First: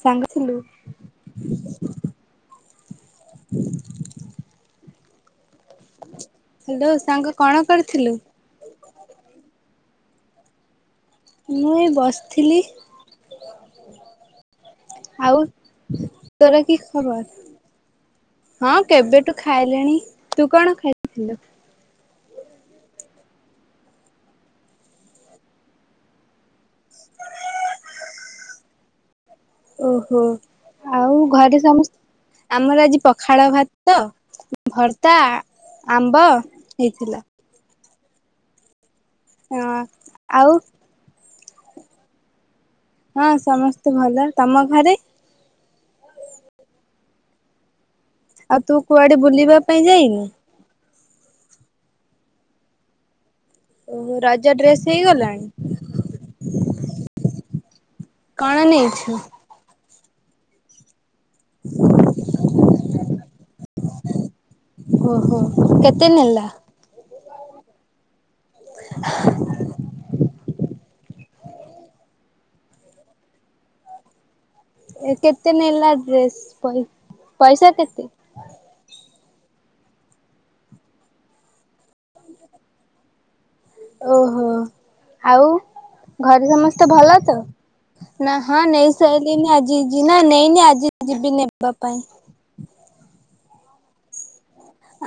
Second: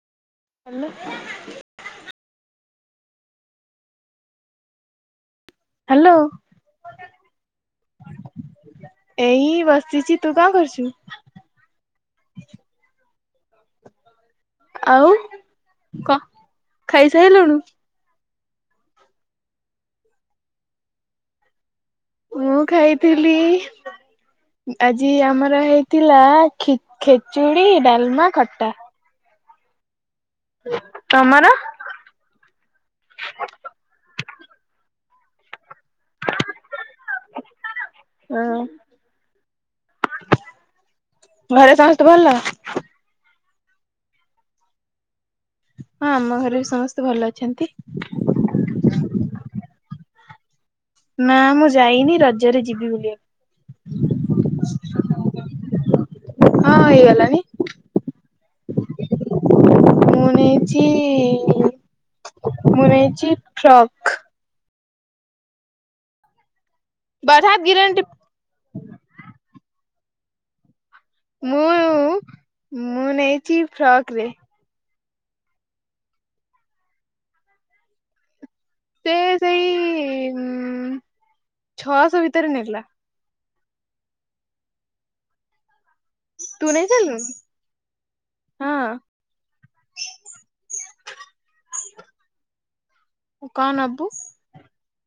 ସାଙ୍ଗଥିଲୁ hello [inaudible] hello ସାଙ୍ଗ କଣ କରିଥିଲୁ? ଏଇ ବସିଚି। ତୁ କଣ କରୁଚୁ? ମୁଁ ବସିଥିଲି। ଆଉ କ ତୋର କି ଖବର? ଖାଇସାଇଲୁଣୁ? ହଁ କେବେଠୁ ଖାଇଲିଣି ତୁ କଣ ଖାଇଥିଲୁ? ମୁଁ ଖାଇଥିଲି ଆଜି ଆମର ହେଇଥିଲା ଖି ଖେଚୁଡି ଡାଲମା ଖଟା। ଓ ହ ଆଉ ତମର? ଘରେ ସମସ୍ତ ଆମର ଆଜି ପଖାଳ ଭାତ ତ ଭର ତା ଆମ୍ବ ହେଇଥିଲା। ହଁ ହଁ ଆଉ ଘରେ ସମସ୍ତେ ଭଲ? ହଁ ସମସ୍ତେ ଭଲ ତମ ଘରେ? ହଁ ଆମ ଘରେ ବି ସମସ୍ତେ ଭଲ ଅଛନ୍ତି। ଆଉ ତୁ କୁଆଡେ ବୁଲିବା ପାଇଁ ଯାଇନୁ? ନା ମୁଁ ଯାଇନି ରଜରେ ଯିବି ବୁଲିବାକୁ। ଓହୋ ରଜ ଡ୍ରେସ୍ ହଁ ହେଇଗଲାଣି? [inaudible] କଣ ନେଇଛୁ ଶୁଣିଛି ମୁଁ ନେଇଛି ଫ୍ରକ୍ ଓହୋ କେତେ ନେଲା? [unintelligible] ମୁଁ ମୁଁ ନେଇଛି ଫ୍ରକ ରେ ଏ କେତେ ନେଲା ଡ୍ରେସ ପଇସା କେତେ? ସେ ସେଇ ଛଅଶହ ଭିତରେ ନେଲା। ଓହୋ ଆଉ ଘରେ ତୁ ନେଇ ସମସ୍ତେ ଭଲ ସାରିଲୁଣି? ତ ନା ହଁ ନେଇ ସାଇଲିନି ଆଜି ନା ନେଇନି ଆଜି ଯିବି ନେବା ପାଇଁ। ହଁ କଣ ନବୁ?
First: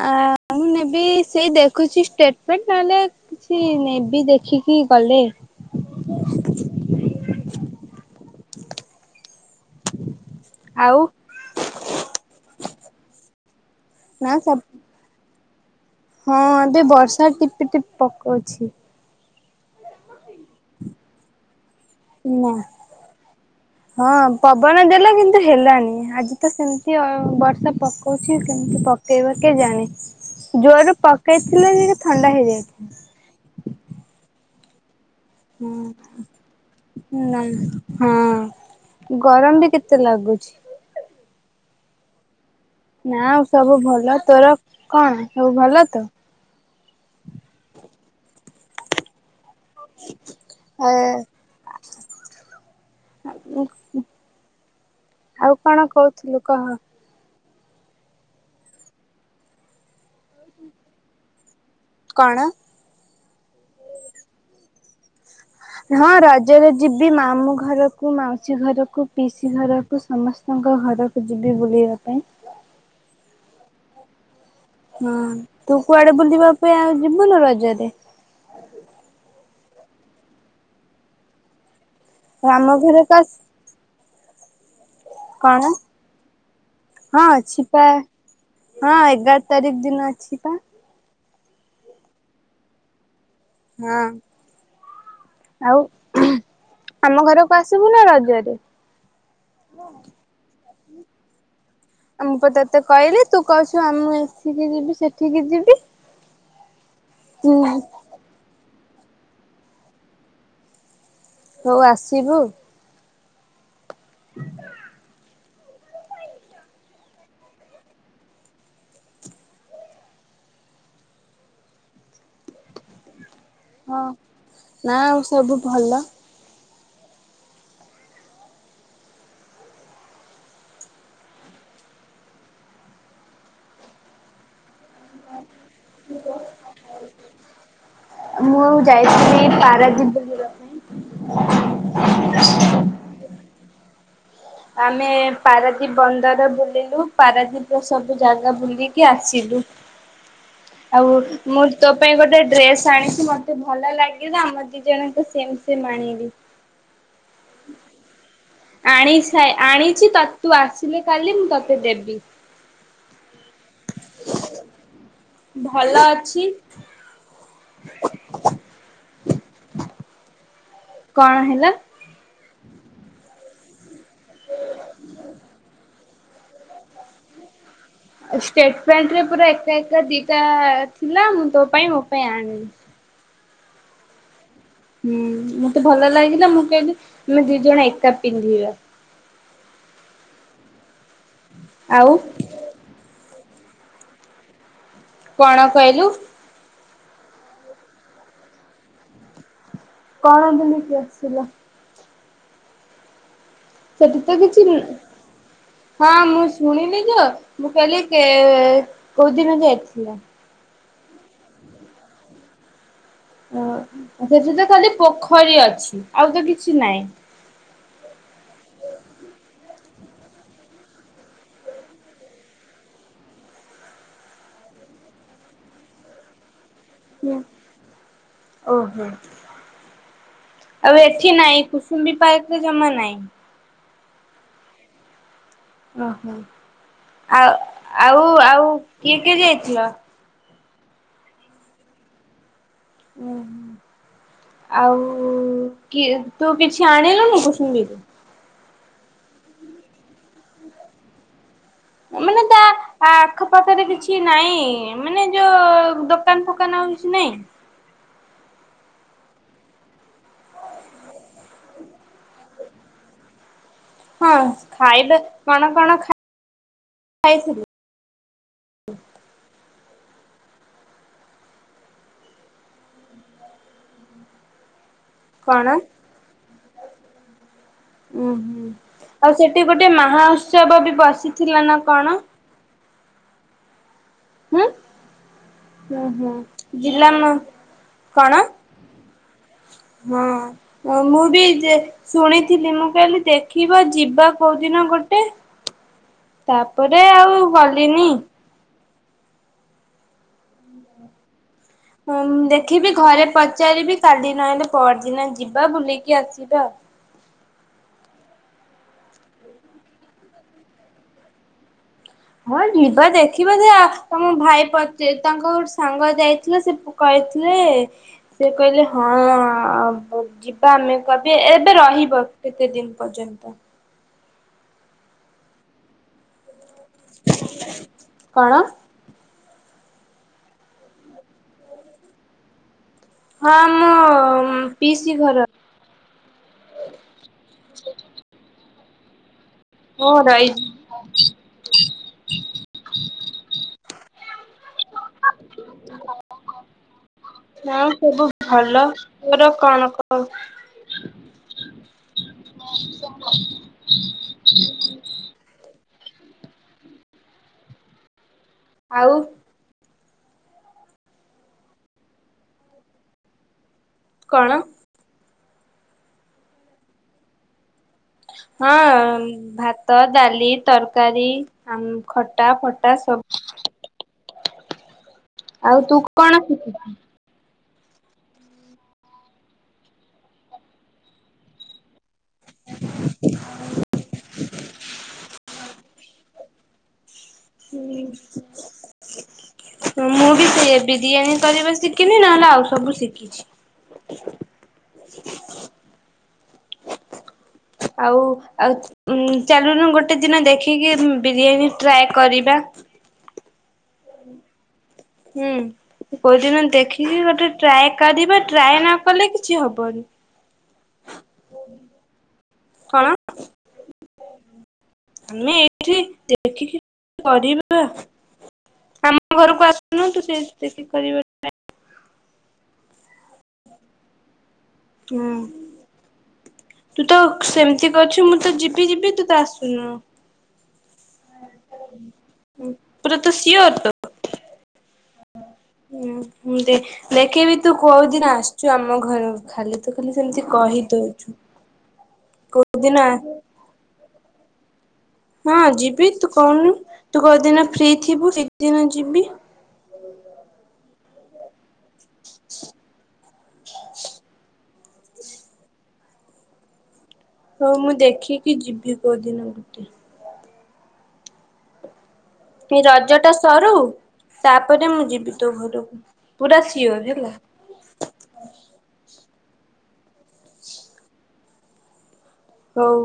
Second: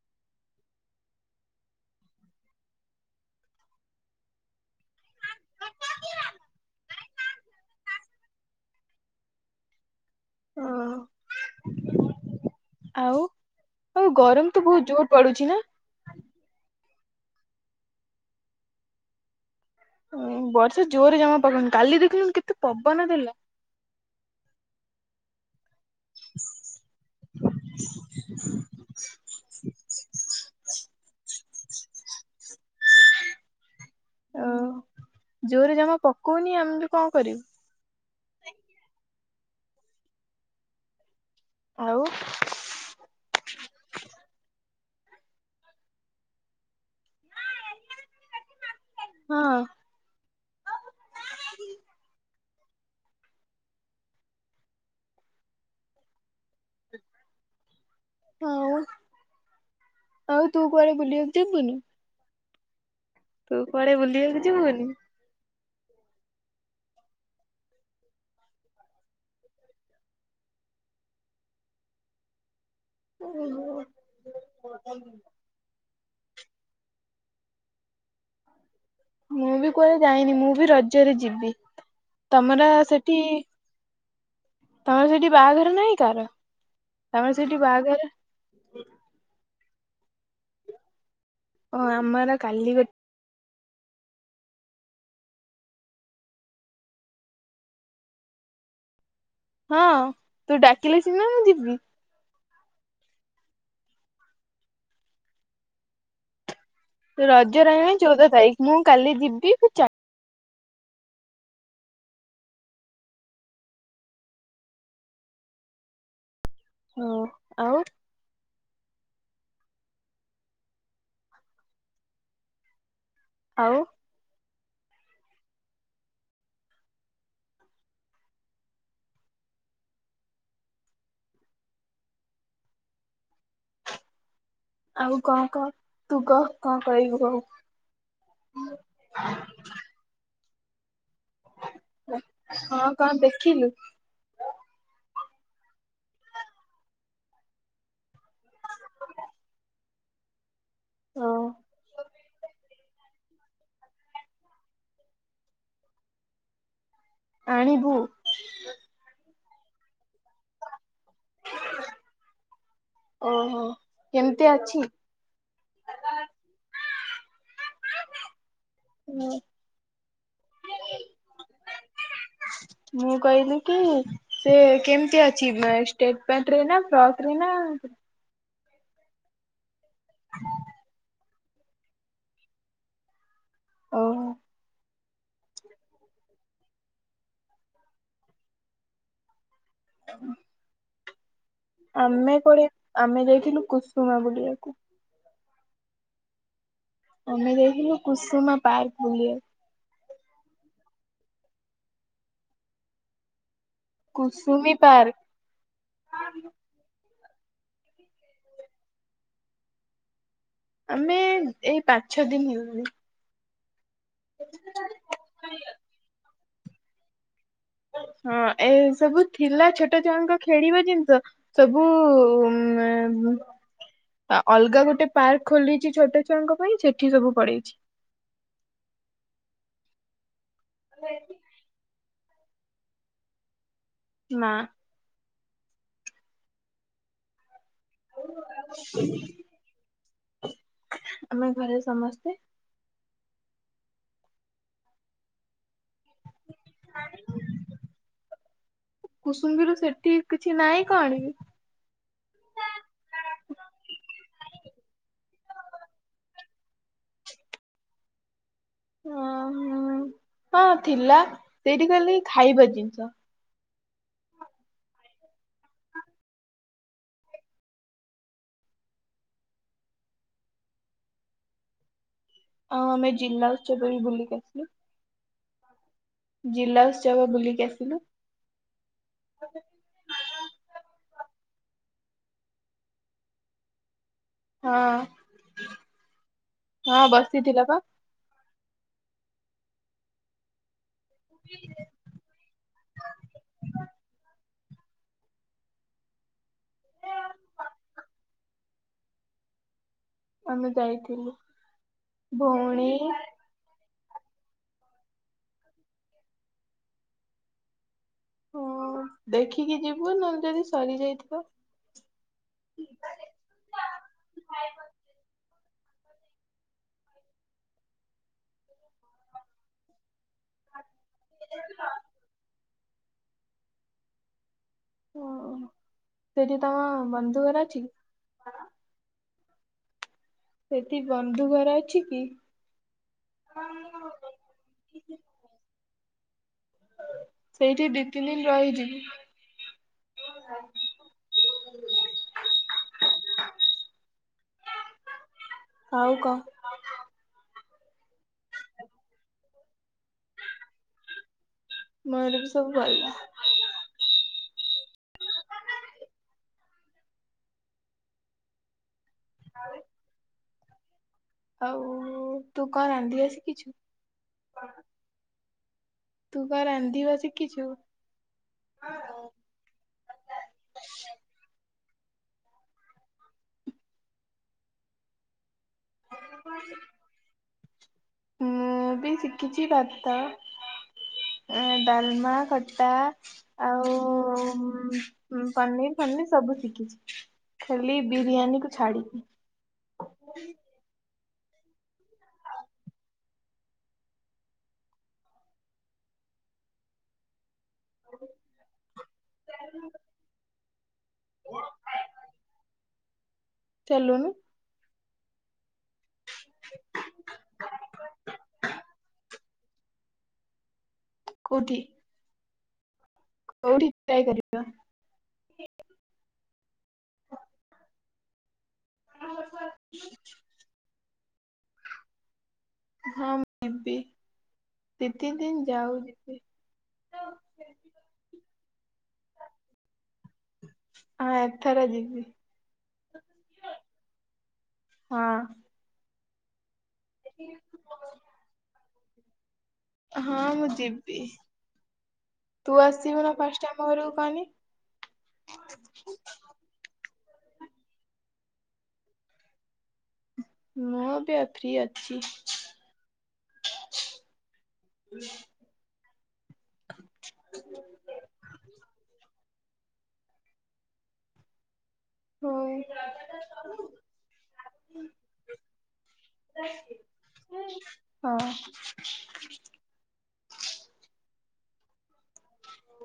ଆ ମୁଁ ନେବି ସେଇ ଦେଖୁଛି ଷ୍ଟେଟମେଣ୍ଟ୍ ନହେଲେ କିଛି ନେବି ଦେଖିକି ଗଲେ। ଅଁ, ଆଉ ଆଉ ଆଉ ନା ଗରମ ତ ସବୁ ବହୁତ୍ ଜୋର୍ ପଡୁଛି ନା? ହଁ ଏବେ ବର୍ଷା ଟିପିଟିପ୍ ପକଉଛି। ବର୍ଷା ଜୋରରେ ଜମା ପକଉନି। କାଲି ଦେଖିଲିନୁ କେତେ ନା। ପବନ ଦେଲା। ହଁ ପବନ ଦେଲା କିନ୍ତୁ ହେଲାନି। [inaudible] ଆଜି ତ ସେମିତି ଆଉ, ବର୍ଷା ପକଉଛି କେମିତି ପକେଇବ କେଜାଣେ, ଜୋରରେ ପକେଇ [unintelligible] ଥଣ୍ଡା ହେଇଯାଇଥିଲା। ହୁଁ ଜୋରରେ ଜମା ପକଉନି ଆମେ କଣ ହୁଁ କରିବୁ ନା ହଁ ଉଁ ଗରମ ବି କେତେ ଲାଗୁଛି। ଆଉ ନା ଆଉ ସବୁ ଭଲ ତୋର କଣ ସବୁ ଭଲ ତ? ହଁ। ଆ, ଆଉ କଣ କହୁଥିଲୁ କହ? ଆଉ ଆଉ ତୁ କୁଆଡେ ବୁଲିବାକୁ ଯିବୁନୁ? କଣ? ତୁ କୁଆଡେ ବୁଲିବାକୁ ଯିବୁନି? ନା ରଜରେ ଯିବି ମାମୁଁ ଘରକୁ, ମାଉସୀ ଘରକୁ, ପିଇସି ଘରକୁ ସମସ୍ତଙ୍କ ଘରକୁ ଯିବି ବୁଲିବା ପାଇଁ। ହୁ ହୁଁ ହଁ ତୁ କୁଆଡେ ବୁଲିବା ପାଇଁ ଆଉ ଯିବୁନୁ ରଜରେ? ମୁଁ ବି କୁଆଡେ ଯାଇନି ମୁଁ ବି ରଜରେ ଯିବି। ତମର ଆମ ଘରେ ସେଠି ତସ୍ ତମର ସେଠି ବାହାଘର ନାହିଁ କାର, ହଁ ତମର ସେଠି ଅଛି ପା ବାହାଘର? ହଁ ଏଗାର ତାରିଖ ଦିନ ଅଛି ପା। ଓ ଆମର କାଲି ଗୋଟ୍ ହଁ, ଆଉ ଆମ ଘରକୁ ଆସିବୁ ନା ରଜରେ? ହଁ ତୁ ଡାକ୍ କିିଲେ ସିନା ମୁଁ ଯିବି। ମୁଁ ପା ତତେ କହିଲି, ତୁ କହୁଛୁ ଆମେ ଏଠିକି ଯିବି ସେଠିକି ଯିବି। ହୁଁ ରଜ ରହିଲାଣି ଚଉଦ ତାରିଖ। ମୁଁ କାଲି ଯିବି ସେ ଚା ହଉ ଆସିବୁ। [unintelligible] ହଁ ଆଉ ଆଉ ହଁ। ନା ଆଉ ସବୁ ଭଲ। ଆଉ କଣ କହ ତୁ କହ କଣ କହିବୁ କହ? ମୁଁ ଯାଇଥିଲି ପାରାଦୀପ ବନ୍ଦର। ହଁ କଣ ଦେଖିଲୁ? ଆମେ ପାରାଦୀପ ବନ୍ଦର ବୁଲିଲୁ। ପାରାଦୀପ ର ସବୁ ଜାଗା ବୁଲିକି ଆସିଲୁ ଆଉ ଓ ମୁଁ ତୋ ପାଇଁ ଗୋଟେ ଡ୍ରେସ ଆଣିଚି ମତେ ଭଲ ଲାଗିଲା ଆମ ଦି ଜଣ ଙ୍କ ସେମ୍ ସେମ୍ ଆଣିଲି। ଆଣିବୁ? ଆଣି ସ ସା ଆଣିଛି ତ ତୁ ଆସିଲେ କାଲି ମୁଁ ତୋତେ ଦେବି। ଓହୋ କେମିତି ଅଛି? ଭଲ ଅଛି। ହୁଁ। କଣ ହେଲା? ମୁଁ କହିଲି କି ସେ କେମତି ଅଛି ଷ୍ଟେଟ ପ୍ୟାଣ୍ଟ ରେ ନା ଫ୍ରକ ରେ ନା ଷ୍ଟେଟ ପ୍ୟାଣ୍ଟ ରେ ପୁରା ଏକା ଏକା ଦିଟା ଥିଲା ମୁଁ ତୋ ପାଇଁ ମୋ ପାଇଁ ଆଣିଲି। ଓ ହୋ। ହୁଁ ମତେ ଭଲ ଲାଗିଲା ମୁଁ କେହିଲି ଆମେ ଦି ଜଣ ଏକା ପିନ୍ଧିବା। ହଁ ଆଉ ଆମେ କୁଆଡେ ଆମେ ଯାଇଥିଲୁ କୁସୁମା ବୋଲିବାକୁ। କଣ କହିଲୁ? ଆମେ ଯାଇଥିଲୁ କୁସୁମା ପାର୍କ ବୁଲିବାକୁ। କଣ ବୁଲିକି ଆସିଲ। ସେଠି ତ କିଛି କୁସୁମୀ ପାର୍କ ହଁ ମୁଁ ଶୁଣିଲି ଯେ। ମୁଁ କହିଲି କେ କୋଉଦିନ ଯାଇଥିଲ। ଆମେ ଏଇ ପାଞ୍ଚ ଛଅ ଦିନ ହେଇଗଲାଣି। ହଁ। ସେଠି ତ ଖାଲି ପୋଖରୀ ଅଛି ଆଉ ତ କି କିଛି ନାଇଁ। ହଁ ଏ ସବୁ ଥିଲା ଛୋଟ ଛୁଆଙ୍କ ଖେଳିବା ଜିନିଷ ସବୁ ଉମ ଅଲଗା ଗୋଟେ ପାର୍କ ଖୋଲିଛି ଛୋଟ ଛୁଆଙ୍କ ପାଇଁ ସେଠି ସବୁ ହୁଁ ପଳେଇଛି। ଓହୋ ଆଉ ଏଠି ନାଇଁ କୁସୁମ୍ବି ପାର୍କ। ଜମା ନାଇ। ନା। ଓହୋ ଆଉ। ଆଉ ଆଉ କିଏ କିଏ ଯାଇଥିଲ। ଆମେ ଘରେ ସମସ୍ତେ। ଓ ହୋ ଆଉ କି ତୁ କିଛି ଆଣିଲୁନି କୁସୁମ୍ବି ରୁ। କୁସୁମ୍ୱିରୁ ସେଠି କିଛି ନାହିଁ କଣ ଆଣିବି। ମାନେ ତା ଆ ଆଖପାଖରେ କିଛି ନାଇଁ ମାନେ ଜୋ ଯୋଉ ଦୋକାନ ଫୋ ଫୋକାନ କିଛି ନାଇଁ। [inaudible] ହଁ ହଁ ହଁ ଥିଲା ସେଇଠି ଖାଲି ଖାଇବା ଜିନିଷ। ହଁ ଖାଇବା କଣ କଣ ଖାଇ ଖାଇ ଥିଲୁ। [inaudible] ହଁ ଆମେ ଜିଲ୍ଲା ଉତ୍ସବ ବି ବୁଲିକି ଆସଲୁ। କଣ [inaudible] ବୁଲିକି ଆସିଲୁ ଉ ହୁଁ ଆଉ ସେଠି ଗୋଟେ ମହା ଉତ୍ସବ ବି ବସିଥିଲା ନା କ କଣ? ହୁଁ ହଁ [inaudible] ଉଁ ହୁଁ ହଁ ଜିଲ୍ଲା ନା ବସିଥିଲା ପା କଣ? [inaudible] ହଁ। ହଁ ମୁଁ ବି ଯେ ଶୁଣିଥିଲି ମୁଁ କହିଲି ଦେଖିବା ଯିବା। କୋଉ ଦିନ ଗୋଟେ [inaudible] ତାପରେ ଆଉ ଗଲିନି। ଆମେ ଯାଇଥିଲୁ। ହଁ ଦେଖିବି ଭଉଣୀ ଘରେ ପଚାରିବି କାଲି ନହେଲେ ପରଦିନ ଯିବା ବୁଲିକି ଆସିବା। ହଁ ଦେଖିକି ଯିବୁ ନହେଲେ ଯଦି ସରି ଯାଇଥିବ। ହଁ ଯିବା ଦେଖିବା ସେଆ ତମ ଭାଇ ପଚା ତାଙ୍କ ସାଙ୍ଗ ଯାଇଥିଲେ ସେ କହିଥିଲେ ସେ କହିଲେ ହଁ। ଆବ ଯିବା ଆମେ କବେ ଏବେ ରହିବ କେତେ ଦିନ। ପର୍ଯ୍ୟନ୍ତ। ଓ ସେଠି ତମ ବନ୍ଧୁଘରେ ଅଛି। କଣ [inaudible] ସେଠି ବନ୍ଧୁ ଘର ଅଛି କି? ହଁ ମୋ ପିଇସି ଘର। ସେଇଠି ଦି ତିନି ଦିନ ରହିଛି। ହୁଁ। ହ ରାଇ [inaudible] ଆଉ କ। ହଁ ସବୁ ଭଲ ତୋର କଣ କ। ମୋର ବି ସବୁ ଭଲ। ଆଉ। ଆଉ। ଆଉ ତୁ କଣ ରାନ୍ଧିବା ସିକିଚୁ। କଣ? [inaudible] ତୁ ବା ରାନ୍ଧି ବା ଶିଖିଛୁ। ହଁ ଭାତ ଡାଲି ତରକାରୀ। ଆ ଖଟା ଫଟା ସବୁ। [inaudible] ଆଉ ତୁ କଣ ଶିଖୁଛୁ। ମୁଁ ବି ଶିଖିଛି ଭାତ ଡାଲମା ଖଟା ଆଉ ପନିର ଫନିର ସବୁ ଶିଖିଛି ଖାଲି ବିରିୟାନୀ କୁ ଛାଡିକି ମୁଁ ବି ସେ ବିରିୟାନୀ କରିବା ଶିଖିନି ନହେଲେ ଆଉ ସବୁ ଶିଖିଛି ଆଉ ଆଉ ଚାଲୁନୁ ଗୋଟେ ଦିନ ଦେଖିକି ବିରିୟାନୀ ଟ୍ରାଏ କରିବା ଚାଲୁନୁ ହୁଁ କୋଉଦିନ ଦେଖିକି ଗୋଟେ ଟ୍ରାଏ କରିବା ଟ୍ରାଏ ନ କଲେ କିଛି ହବ ବନ୍ଦ କୋଠି କଣ କଉଠି ଟ୍ରାଏ କରିବା ଆମେ ଏଇଠି ଦେଖିକି କରିବ ଆମ ଘରକୁ ଆସୁନାହନ୍ତୁ ସେ ଦେଖି କରିବ ହଁ ମୁ ବି ଦି ହୁଁ ତିନି ଦିନ ଯାଉ ଯିବି ତୁ ତ ସେମିତି କରିଛୁ ମୁଁ ତ ଯିବି ଯିବି ତୁ ତ ଆସୁନୁ ହଁ ଏଥର ଯିବି ପୁରା ତ ସିଓର୍ତ ହଁ ଦେ ଦେଖିବି ତୁ କୋଉ ଦିନ ଆସିଛୁ ଆମ ଆମ ଘର ଖାଲି ତୁ ଖାଲି ହଁ ସେମିତି ମୁଁ ଯିବି କହିଦଉଛୁ। ତୁ କୋଉଦିନ ଆସିବୁ ନା ଫାଷ୍ଟ ଆମ ଘରକୁ କହନି ହଁ ଯିବି, ତୁ କହୁନୁ ତୁ କଉଦିନ ଫ୍ରି ଥିବୁ ସେ ଦିନ ଯିବି। ମୁଁ ବି ଅ ଫ୍ରି ଅଛି ହୁ ହଉ ମୁଁ ଦେଖିକି ଯିବି କୋଉଦିନ ଗୋଟେ। ହଉ ଏ ରଜ ଟା ସରୁ, ତାପରେ ମୁଁ ଯିବି ତୋ ଘରକୁ ପୁରା ସିଓର ହେଲା। ହଁ ହଉ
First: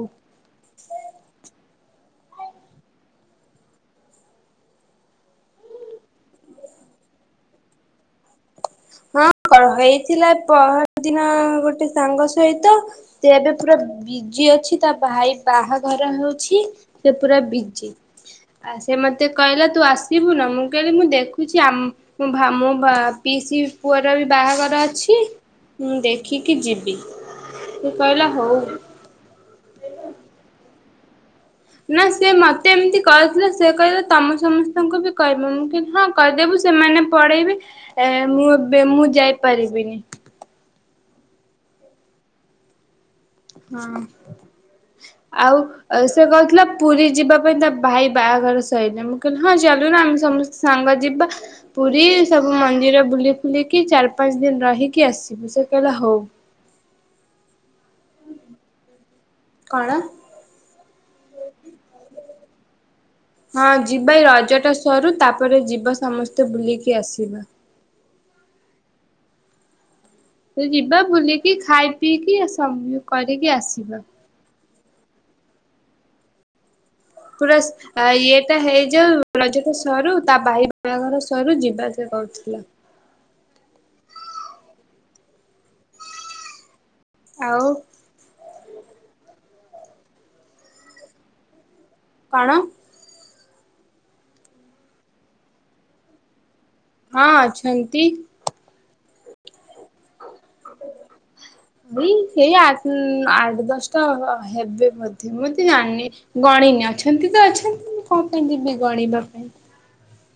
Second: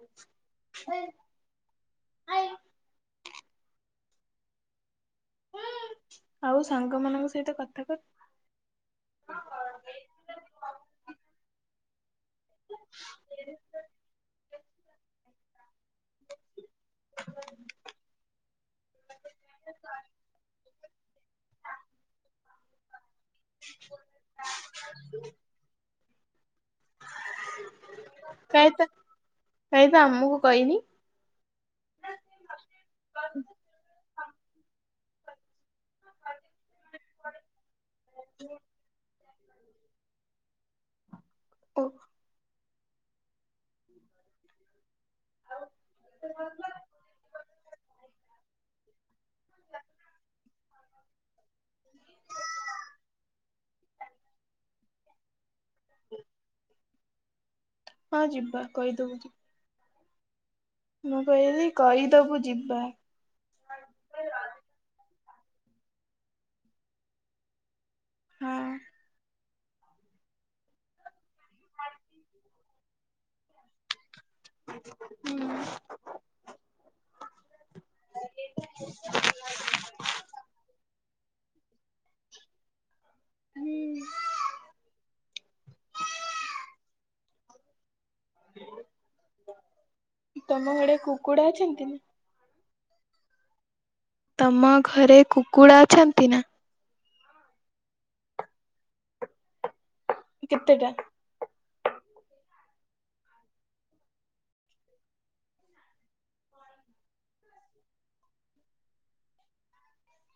ଆଉ ସାଙ୍ଗ ମାନଙ୍କ ସହିତ କଥା କର ହଁ ହେଇଥିଲା ପହର ଦିନ ଗୋଟେ ସାଙ୍ଗ ସ ସହିତ ସେ ଏବେ ପୁରା ବିଜି ଅଛି ତା ଭାଇ ବାହାଘର ଯା ହଉଛି ସେ ପୁରା ବିଜି ଆ, ସେ ମୋତେ କହିଲା ତୁ ଆସିବୁ ନା? ମୁଁ କହିଲି ମୁଁ ଦେଖୁଛି ଆମ୍ ମୋ ଭା-ମୋ ବା ପିଇସି ପୁଅର ବି ବାହାଘର ଅଛି। ଉଁ, ଦେ କି ଯିବି ସେ କହିଲା ହଉ। କାଇଁ ତ କାଇଁ ତ ଆମକୁ କହିନି ନା ସିଏ ମତେ ଏମତି କରିଥିଲେ ସେ କହିଲେ ତମ ସମସ୍ତଙ୍କୁ ବି କହିବ ମୁଁ କିନ୍ତୁ ହଁ କରିଦେବୁ ସେମାନେ ପଢେଇବେ ଏ ମୁଁ ଏ ଏବେ ମୁଁ ଯାଇ ପାରିବିନି। ଓଃ ହଁ। ଆଉ ସେ କହିଥିଲା ପୁରୀ ଯିବା ପାଇଁ। ତା ଭାଇ ବାହାଘର ସଇିଲ ମୁଁ କହିଲି ହଁ ଚାଲୁନ ଆମେ ସମସ୍ତେ ସାଙ୍ଗ ଯିବା ପୁରୀ ସବୁ ମନ୍ଦିର ବୁଲି ଫୁଲିକି ଚାରି ପାଞ୍ଚ ଦିନ ରହିକି ଆସିବୁ ସେ କହିଲା ହୋଉ। ହଁ ଯିବା କହିଦବୁ [unintelligible] କଣ ମୁଁ କହିଲି କହି ଦବୁ ଯିବା। ହଁ ଯିବା ଏଇ ରଜଟା ସରୁ ତାପ ପରେ ଯିବା ସମସ୍ତେ ବୁଲିକି ଆସିବା। ହଁ। ଯିବା ବୁଲିକି ଖାଇ ପିଇକି କରିକି ଆସିବା। ହୁଁ। ପୁରା ଇଏଟା ହେଇଯାଉ ରଜ ସରୁ ତା ଭାଇ ବାହାଘର ସରୁ ଯିବା ସେ କହୁଥିଲା। ହୁଁ ଆଉ [inaudible] ତମ ଆଡେ କୁକୁଡା ଅଛନ୍ତି? କଣ? ତମ ଘରେ କୁକୁଡ଼ା ଅଛନ୍ତି ନା? ହଁ ଅଛନ୍ତି। କେତେଟା [inaudible] ଏଇ ସେଇ ଆ ଉଁ ଆଠ ଦଶଟା ହେବେ ବୋଧେ ମୁଁ ତ ଜାଣିନି ଗଣିନି ଅଛନ୍ତି ତ ଅଛନ୍ତି। ମୁ କଣ ପାଇଁ ଯିବି ଗଣିବା ପାଇଁ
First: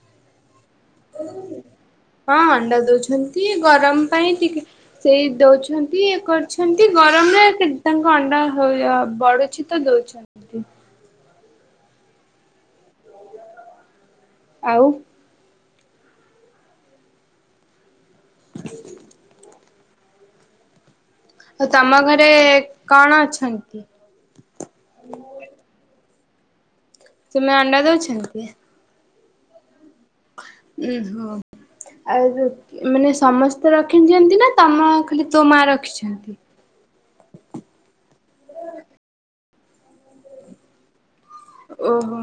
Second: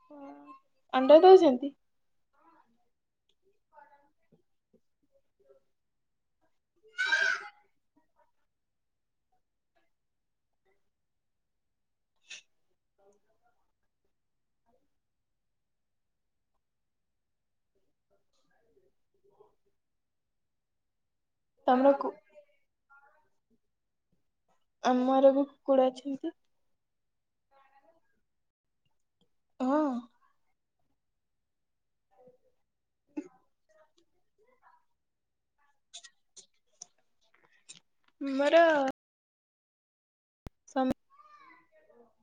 ହଁ ଅଣ୍ଡା ଦଉଛନ୍ତି? ହଁ ଅଣ୍ଡା ଦଉଛନ୍ତି ଗରମ ପାଇଁ ଟିକେ ସେଇ ଦଉଛନ୍ତି ଇଏ କରୁଛନ୍ତି ଗରମରେ ତାଙ୍କ ଅଣ୍ଡା ହ ବଢୁଛି ତ ଦଉଛନ୍ତି। ଆଉ ତମର ତମ କୁ ଘରେ କଣ ଅଛି? [unintelligible] ଆମର ବି କୁକୁଡା ଅଛନ୍ତି। ନା ଅଣ୍ଡା ଦଉଛନ୍ତି? ହଁ। ଉ ହୋ ଆଉ ମାନେ ସମସ୍ତେ ରଖିଛନ୍ତି। ନା ତମ ଖାଲି ତୋ ମା ରଖିଛନ୍ତି? ଆମର ସମ ଓହୋ।